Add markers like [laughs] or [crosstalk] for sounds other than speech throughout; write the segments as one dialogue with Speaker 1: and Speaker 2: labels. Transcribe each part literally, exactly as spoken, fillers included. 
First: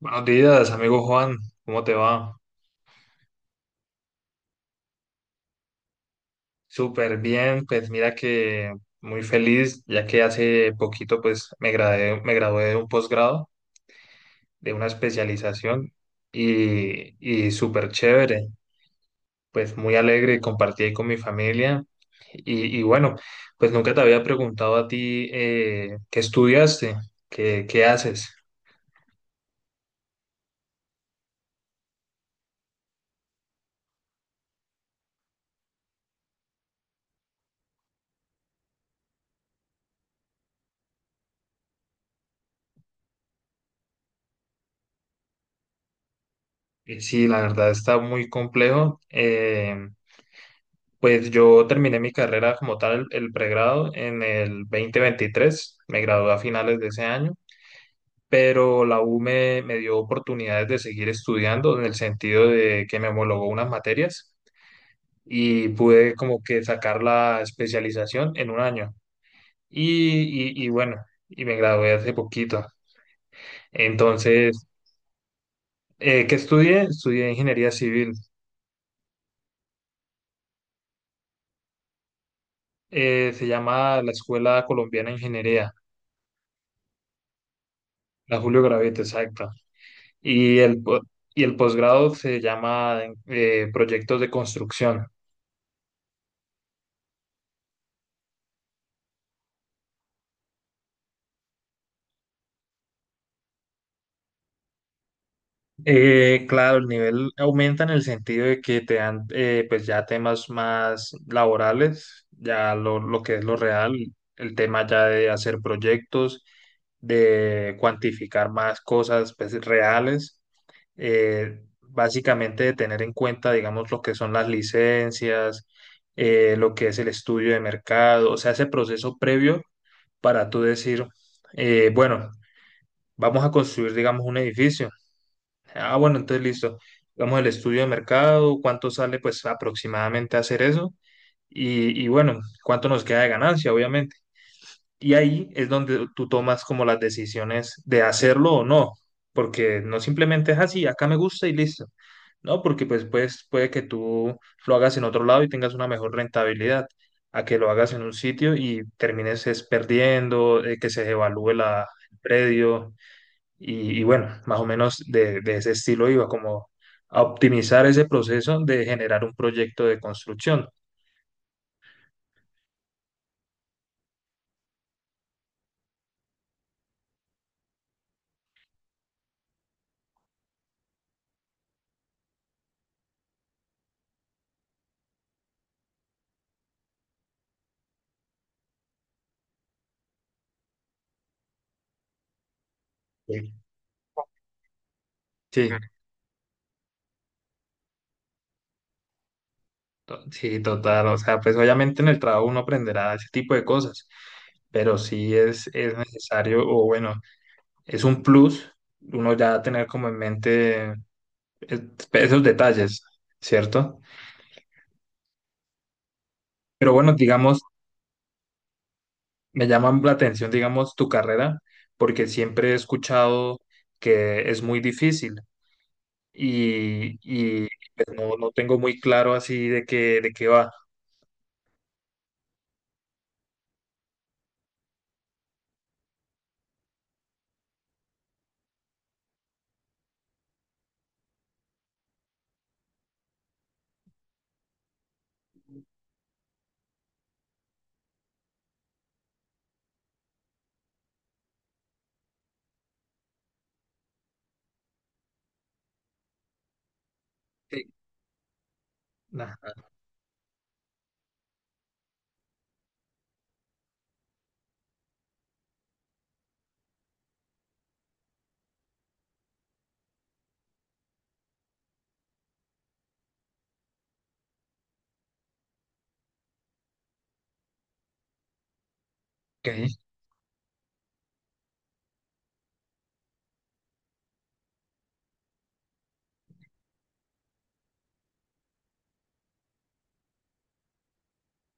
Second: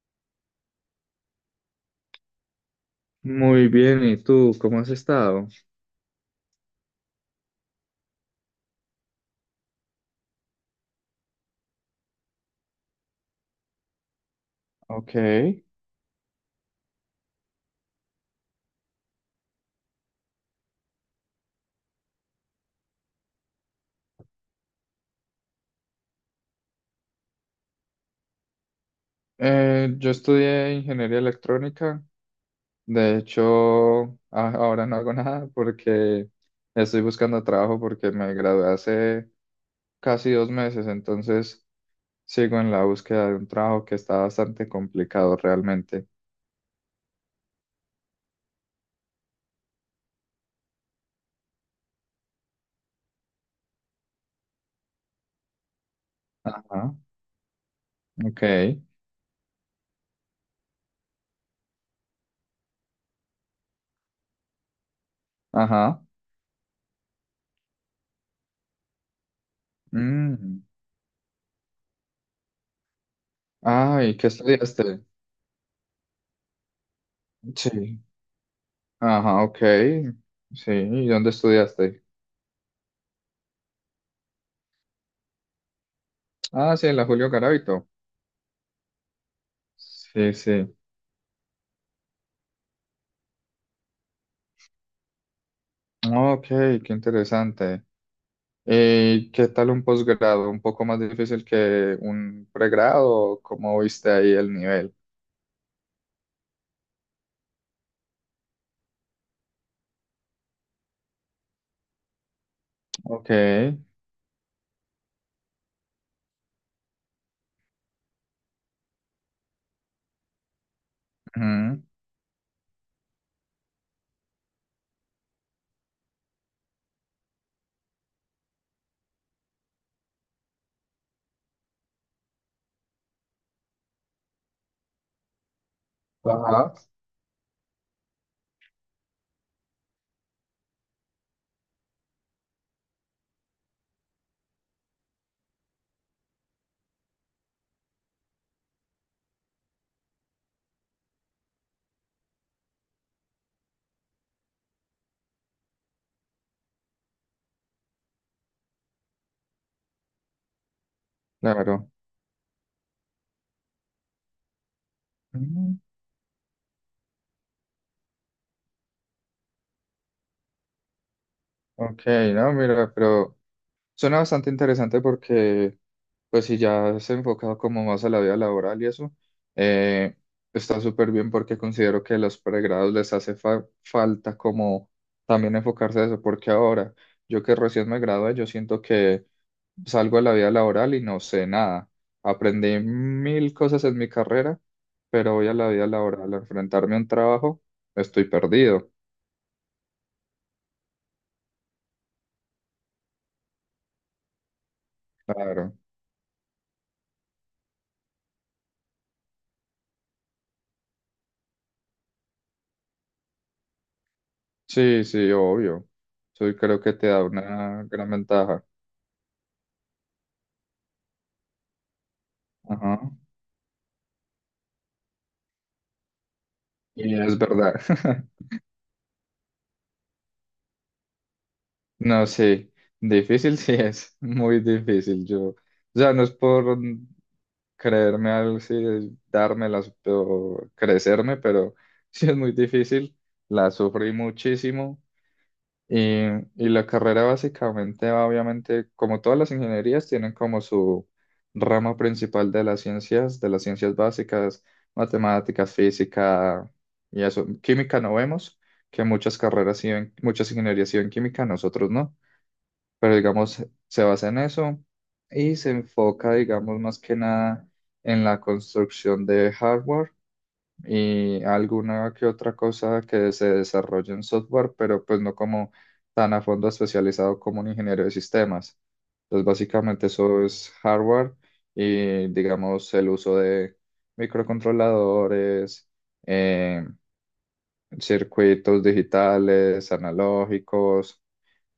Speaker 1: Buenos días, amigo Juan, ¿cómo te va?
Speaker 2: Muy bien, ¿y tú cómo has estado?
Speaker 1: Súper bien, pues mira que muy feliz, ya que hace poquito pues me gradué, me gradué de un posgrado, de una
Speaker 2: Ok. Eh,
Speaker 1: especialización y, y súper chévere, pues muy alegre, compartí ahí con mi familia y, y bueno, pues nunca te había preguntado a ti eh, qué estudiaste, qué, qué haces.
Speaker 2: yo estudié ingeniería electrónica. De hecho, a- ahora no hago [laughs] nada porque estoy buscando trabajo porque me gradué hace casi dos meses, entonces sigo en la búsqueda de un trabajo que está bastante complicado realmente.
Speaker 1: Y sí, la verdad está muy complejo. eh, Pues yo terminé mi carrera como tal, el, pregrado, en el dos mil veintitrés, me gradué a finales de
Speaker 2: Ajá.
Speaker 1: ese año,
Speaker 2: Ok.
Speaker 1: pero la U me, me dio oportunidades de seguir estudiando en el sentido de que me homologó unas materias y
Speaker 2: Ajá.
Speaker 1: pude como que sacar la especialización en un año. Y,
Speaker 2: Mm.
Speaker 1: y, y bueno, y me gradué hace poquito.
Speaker 2: Ah, ¿y qué
Speaker 1: Entonces,
Speaker 2: estudiaste?
Speaker 1: eh, ¿qué estudié? Estudié ingeniería
Speaker 2: Sí.
Speaker 1: civil.
Speaker 2: Ajá, ok. Sí, ¿y dónde estudiaste?
Speaker 1: Eh, se llama la Escuela Colombiana de Ingeniería,
Speaker 2: Ah, sí, en la Julio Garavito.
Speaker 1: la Julio Gravete, exacta.
Speaker 2: Sí,
Speaker 1: Y
Speaker 2: sí.
Speaker 1: el, po- y el posgrado se llama eh, proyectos de construcción.
Speaker 2: Ah, ok, qué interesante. ¿Y qué tal un posgrado? ¿Un poco más difícil que un pregrado? ¿Cómo viste ahí el nivel?
Speaker 1: Eh, claro, el nivel aumenta en el sentido de que te dan eh, pues ya temas más laborales, ya lo, lo
Speaker 2: Ok.
Speaker 1: que es lo real, el tema ya de hacer proyectos, de cuantificar más cosas pues, reales, eh,
Speaker 2: Ujú.
Speaker 1: básicamente de tener en cuenta, digamos, lo que son las licencias, eh, lo que es el estudio de mercado, o sea, ese proceso previo para tú decir, eh, bueno, vamos a construir, digamos, un edificio. Ah, bueno, entonces
Speaker 2: Ajá.
Speaker 1: listo. Vamos al estudio de mercado, cuánto sale pues aproximadamente hacer eso y, y bueno, cuánto nos queda de ganancia, obviamente. Y ahí es donde tú tomas como las decisiones de hacerlo o no, porque no simplemente es así, acá me gusta y listo. No, porque pues, pues puede que tú lo hagas en otro lado y tengas una mejor rentabilidad, a que lo hagas en un sitio y termines es perdiendo, eh, que se devalúe la,
Speaker 2: Claro.
Speaker 1: el predio. Y, y bueno, más o menos de, de ese
Speaker 2: Ujú.
Speaker 1: estilo iba, como a optimizar ese proceso de generar un proyecto de construcción.
Speaker 2: Ok, no, mira, pero suena bastante interesante porque, pues si ya se ha enfocado como más a la vida laboral y eso, eh, está súper bien porque considero que a los pregrados les hace fa- falta como también enfocarse a eso, porque ahora yo que recién me gradué, yo siento que salgo a la vida laboral y no sé nada. Aprendí
Speaker 1: Sí.
Speaker 2: mil cosas en mi carrera, pero voy a
Speaker 1: Sí,
Speaker 2: la vida laboral a enfrentarme a un trabajo, estoy perdido.
Speaker 1: To- sí, total. O sea, pues obviamente en el trabajo uno aprenderá ese tipo de cosas, pero sí es,
Speaker 2: Claro.
Speaker 1: es necesario, o bueno, es un plus uno ya tener como en mente eh, esos detalles, ¿cierto?
Speaker 2: Sí, sí, obvio. Eso creo
Speaker 1: Pero
Speaker 2: que te
Speaker 1: bueno,
Speaker 2: da
Speaker 1: digamos,
Speaker 2: una gran ventaja.
Speaker 1: me llama la atención, digamos, tu carrera, porque siempre he
Speaker 2: Ajá.
Speaker 1: escuchado que es muy difícil
Speaker 2: Y
Speaker 1: y,
Speaker 2: es
Speaker 1: y,
Speaker 2: verdad.
Speaker 1: pues,
Speaker 2: [laughs]
Speaker 1: no, no tengo muy claro así de qué, de qué va.
Speaker 2: No, sí, difícil sí es, muy difícil. Yo, o sea, no es por creerme algo, sí, dármelas o crecerme, pero [laughs] sí es muy difícil. La sufrí muchísimo. Y, y la carrera básicamente va, obviamente, como todas las ingenierías, tienen como su rama principal de las ciencias, de las ciencias básicas, matemáticas, física y eso.
Speaker 1: Sí.
Speaker 2: Química no vemos, que muchas
Speaker 1: Ajá,
Speaker 2: carreras siguen, muchas ingenierías siguen química, nosotros no, pero digamos, se basa en eso y se enfoca, digamos, más que nada en la construcción de hardware y alguna que otra cosa que se desarrolle en software, pero pues no como tan a fondo especializado como un ingeniero de sistemas. Entonces,
Speaker 1: ok.
Speaker 2: básicamente eso es hardware y digamos el uso de microcontroladores, eh, circuitos digitales, analógicos,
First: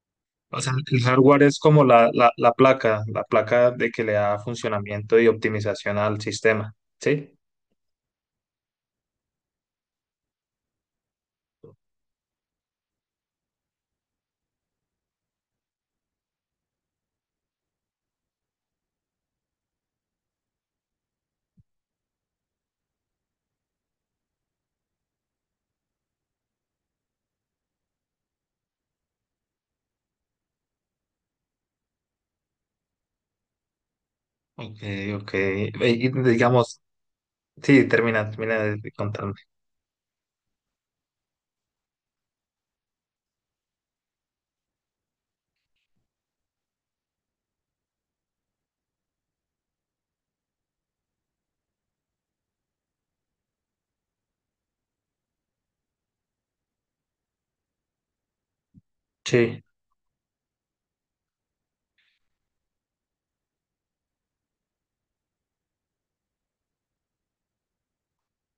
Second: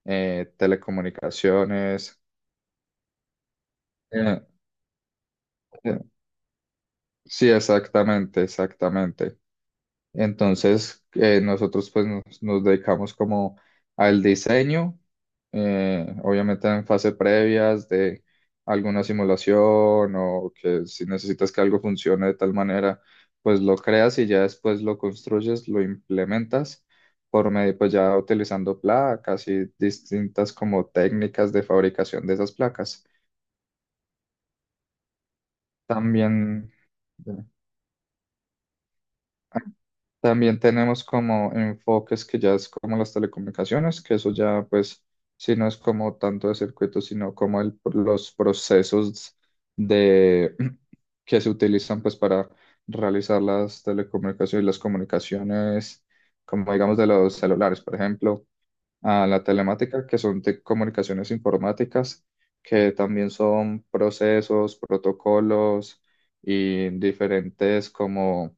Speaker 2: eh,
Speaker 1: O sea, el hardware es como la,
Speaker 2: telecomunicaciones.
Speaker 1: la, la placa, la placa de que le da
Speaker 2: Eh,
Speaker 1: funcionamiento y optimización
Speaker 2: eh,
Speaker 1: al sistema, ¿sí?
Speaker 2: sí, exactamente, exactamente. Entonces, eh, nosotros pues nos, nos dedicamos como al diseño, eh, obviamente en fase previas de alguna simulación o que si necesitas que algo funcione de tal manera, pues lo creas y ya después lo construyes, lo implementas por medio, pues ya utilizando placas y distintas como técnicas de fabricación de esas placas.
Speaker 1: Ok, ok. Eh, Y
Speaker 2: También,
Speaker 1: digamos,
Speaker 2: eh,
Speaker 1: sí, termina, termina de de contarme.
Speaker 2: También tenemos como enfoques que ya es como las telecomunicaciones, que eso ya pues si no es como tanto de circuitos, sino como el- los procesos de [clears throat] que se utilizan pues para realizar las telecomunicaciones y las comunicaciones, como digamos de los celulares, por ejemplo, a la
Speaker 1: Sí,
Speaker 2: telemática, que son de comunicaciones informáticas, que también son procesos, protocolos y diferentes como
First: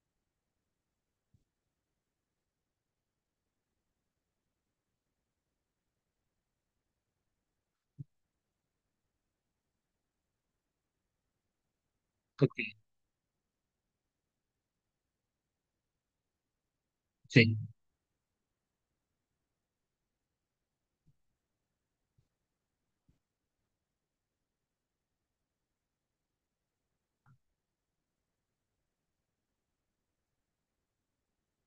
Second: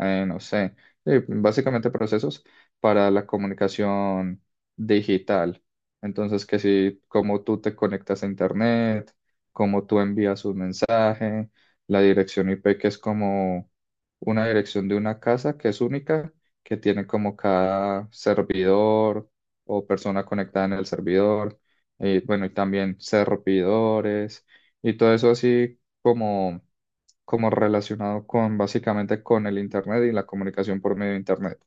Speaker 2: eh, no sé, eh, básicamente procesos para la comunicación digital. Entonces, que si, cómo tú te conectas a Internet, cómo tú envías un mensaje, la dirección I P,
Speaker 1: ok,
Speaker 2: que es como una dirección de una casa que es única, que tiene como
Speaker 1: sí.
Speaker 2: cada servidor o persona conectada en el servidor, y bueno, y también servidores, y todo eso así como como relacionado con básicamente con el Internet y la comunicación por medio de Internet.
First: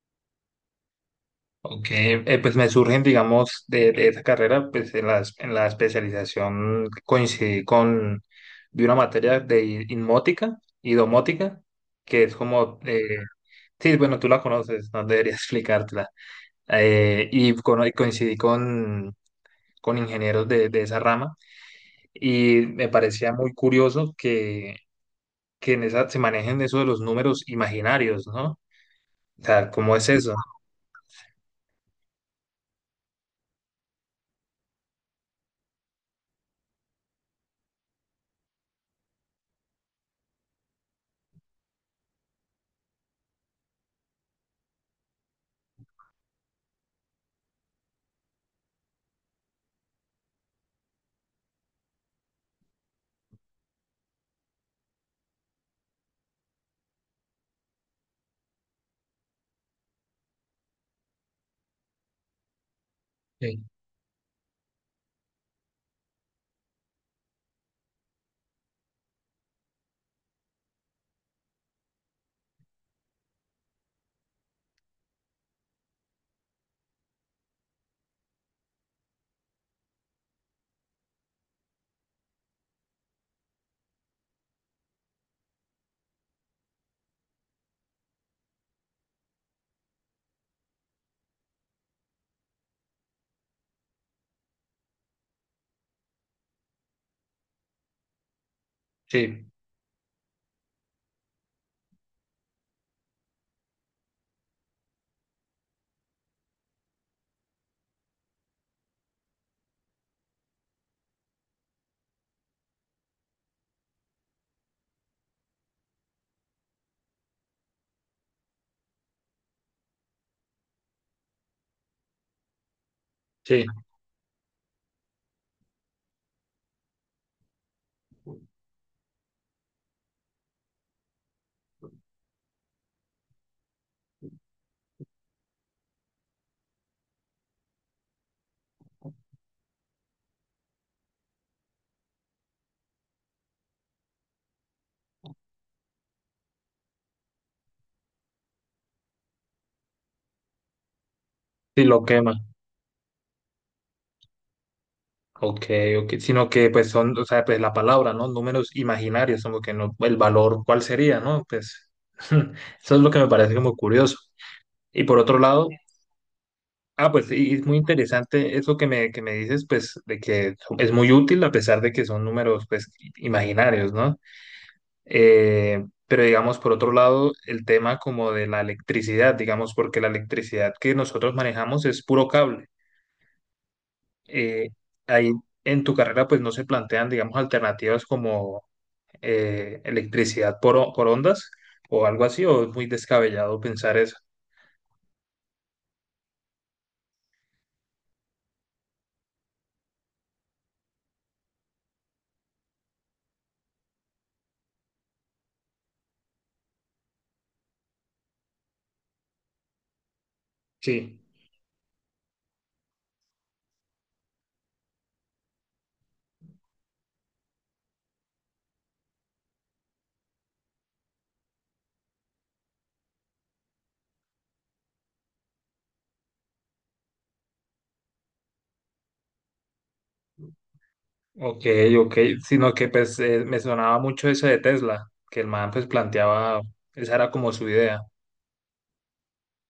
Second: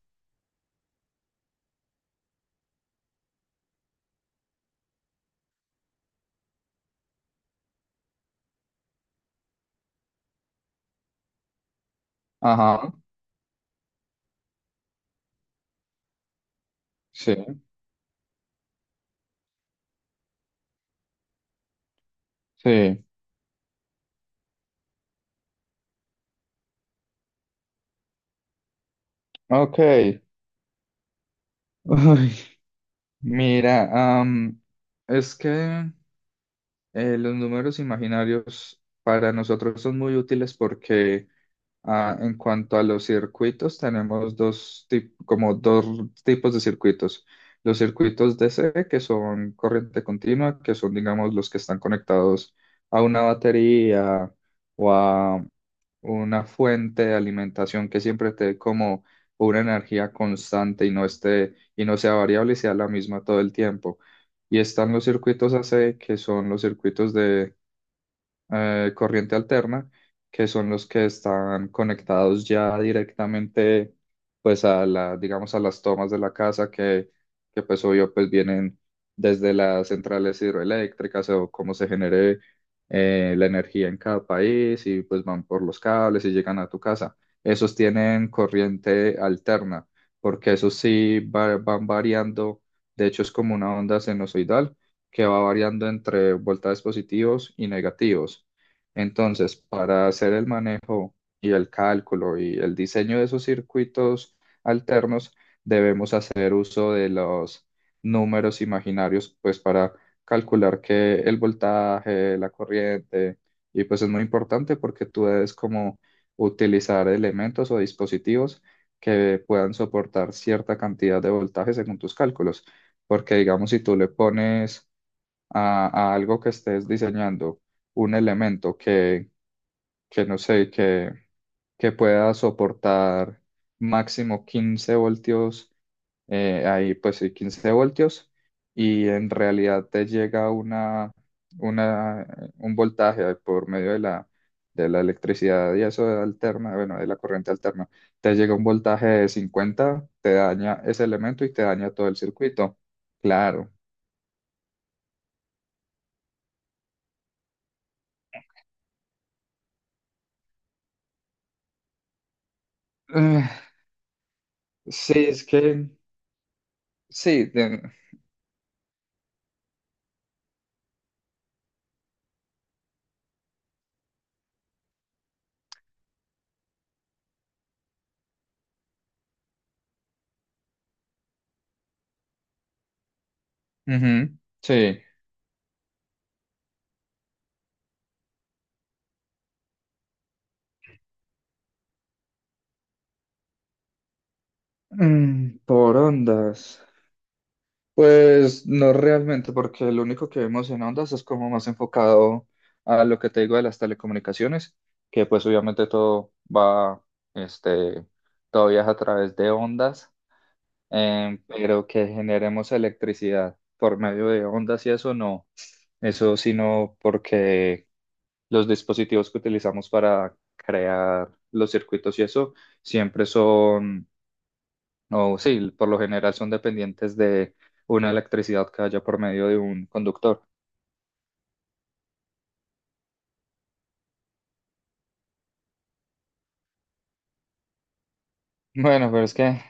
Speaker 1: Ok, eh, pues me surgen, digamos, de, de esa carrera, pues en la, es- en la especialización coincidí con, de una materia de i- inmótica y domótica, que es como,
Speaker 2: Ajá,
Speaker 1: eh, sí, bueno, tú la conoces, no debería [laughs] explicártela. eh,
Speaker 2: sí,
Speaker 1: y cono- coincidí con, con ingenieros de, de esa rama y me
Speaker 2: sí,
Speaker 1: parecía muy curioso que, que en esa, se manejen eso de los números imaginarios, ¿no? O sea,
Speaker 2: ok.
Speaker 1: ¿cómo es eso?
Speaker 2: Ay, mira, am, es que eh, los números imaginarios para nosotros son muy útiles porque ah, en cuanto a los circuitos, tenemos dos tip- como dos tipos de circuitos. Los circuitos D C, que son corriente continua, que son, digamos, los que están conectados a una batería o a una fuente de alimentación que siempre te dé como una energía constante y no esté, y no sea variable y sea la misma todo el
Speaker 1: Sí,
Speaker 2: tiempo. Y están los circuitos A C, que son los circuitos de eh, corriente alterna, que son los que están conectados ya directamente, pues a la, digamos, a las tomas de la casa que, que pues obvio, pues vienen desde las centrales hidroeléctricas o cómo se genere eh, la energía en cada país y pues van por los cables y llegan a tu casa. Esos tienen corriente alterna, porque esos sí va- van variando, de hecho es como una onda sinusoidal que va variando entre voltajes positivos y negativos.
Speaker 1: sí,
Speaker 2: Entonces, para hacer el manejo y el cálculo y el diseño de esos circuitos alternos, debemos hacer uso de los números imaginarios, pues para calcular que el voltaje, la corriente, y pues es muy importante porque tú debes como utilizar elementos o dispositivos que puedan soportar cierta cantidad de voltaje según tus cálculos, porque
Speaker 1: sí,
Speaker 2: digamos si tú le pones a, a algo que estés diseñando, un elemento que, que no sé, que, que pueda soportar máximo quince voltios, eh, ahí pues sí, quince voltios, y en realidad te llega una, una, un voltaje por medio de la, de la electricidad y eso alterna, bueno, de la corriente alterna, te llega un voltaje de cincuenta te daña ese elemento y te
Speaker 1: sí,
Speaker 2: daña
Speaker 1: lo
Speaker 2: todo el
Speaker 1: quema.
Speaker 2: circuito. Claro.
Speaker 1: Ok, ok, sino que pues son, o sea, pues la palabra, ¿no? Números imaginarios, como que no, el valor, ¿cuál sería, no? Pues [laughs] eso es lo que me
Speaker 2: Eh,
Speaker 1: parece como curioso. Y
Speaker 2: sí,
Speaker 1: por otro
Speaker 2: es
Speaker 1: lado,
Speaker 2: que
Speaker 1: ah, pues
Speaker 2: sí,
Speaker 1: sí, es muy
Speaker 2: de-
Speaker 1: interesante eso que me, que me dices, pues de que so- es muy útil a pesar de que son números, pues, i- imaginarios, ¿no? Eh, pero digamos, por otro lado, el tema como de la electricidad, digamos, porque la electricidad que nosotros manejamos es puro cable.
Speaker 2: ujú,
Speaker 1: Eh,
Speaker 2: sí.
Speaker 1: ahí en tu carrera, pues, no se plantean, digamos, alternativas como eh, electricidad por, o- por ondas o algo así, o es muy descabellado pensar eso.
Speaker 2: Mm, por ondas. Pues no realmente, porque lo único que vemos en ondas es como más enfocado a lo que te digo de las telecomunicaciones, que pues obviamente todo va, este, todo viaja a través de ondas,
Speaker 1: Sí.
Speaker 2: em, pero que generemos electricidad por medio de ondas y eso no, eso sino porque los dispositivos que utilizamos para crear los circuitos y eso siempre son o sí, por lo general son dependientes de una electricidad que haya por medio de un conductor. [laughs]
Speaker 1: Ok, ok, sino que pues eh, me sonaba mucho eso de Tesla, que el man pues planteaba, esa era como su idea.
Speaker 2: Bueno, pero es que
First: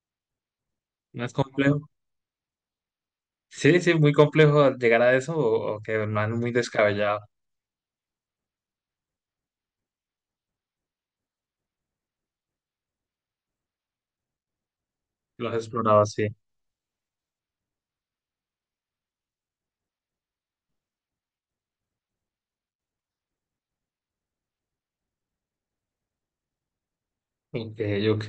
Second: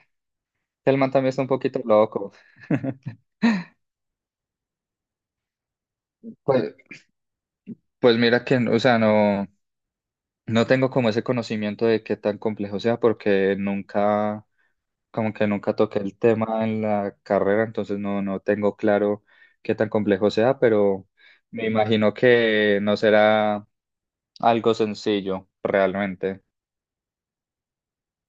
Speaker 2: el man
Speaker 1: ¿No
Speaker 2: también
Speaker 1: es
Speaker 2: está un poquito
Speaker 1: complejo?
Speaker 2: loco. [laughs]
Speaker 1: Sí, sí, muy complejo llegar a eso o, o que el man muy
Speaker 2: Pues,
Speaker 1: descabellado
Speaker 2: pues mira que, o sea, no, no tengo como ese conocimiento de qué tan complejo sea porque nunca, como que
Speaker 1: lo has
Speaker 2: nunca toqué
Speaker 1: explorado
Speaker 2: el
Speaker 1: así.
Speaker 2: tema en la carrera, entonces no, no tengo claro qué tan complejo sea, pero me imagino que no será algo sencillo realmente.
Speaker 1: Ok, ok.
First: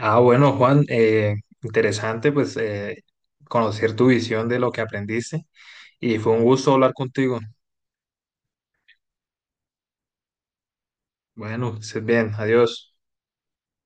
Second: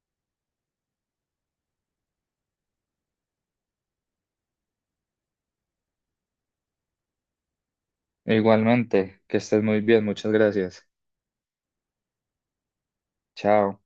Speaker 1: Ah, bueno, Juan, eh, interesante pues eh, conocer tu visión de lo que aprendiste y fue un gusto hablar contigo.
Speaker 2: Igualmente, que estés muy bien, muchas gracias.
Speaker 1: Bueno, que estés bien, adiós.
Speaker 2: Chao.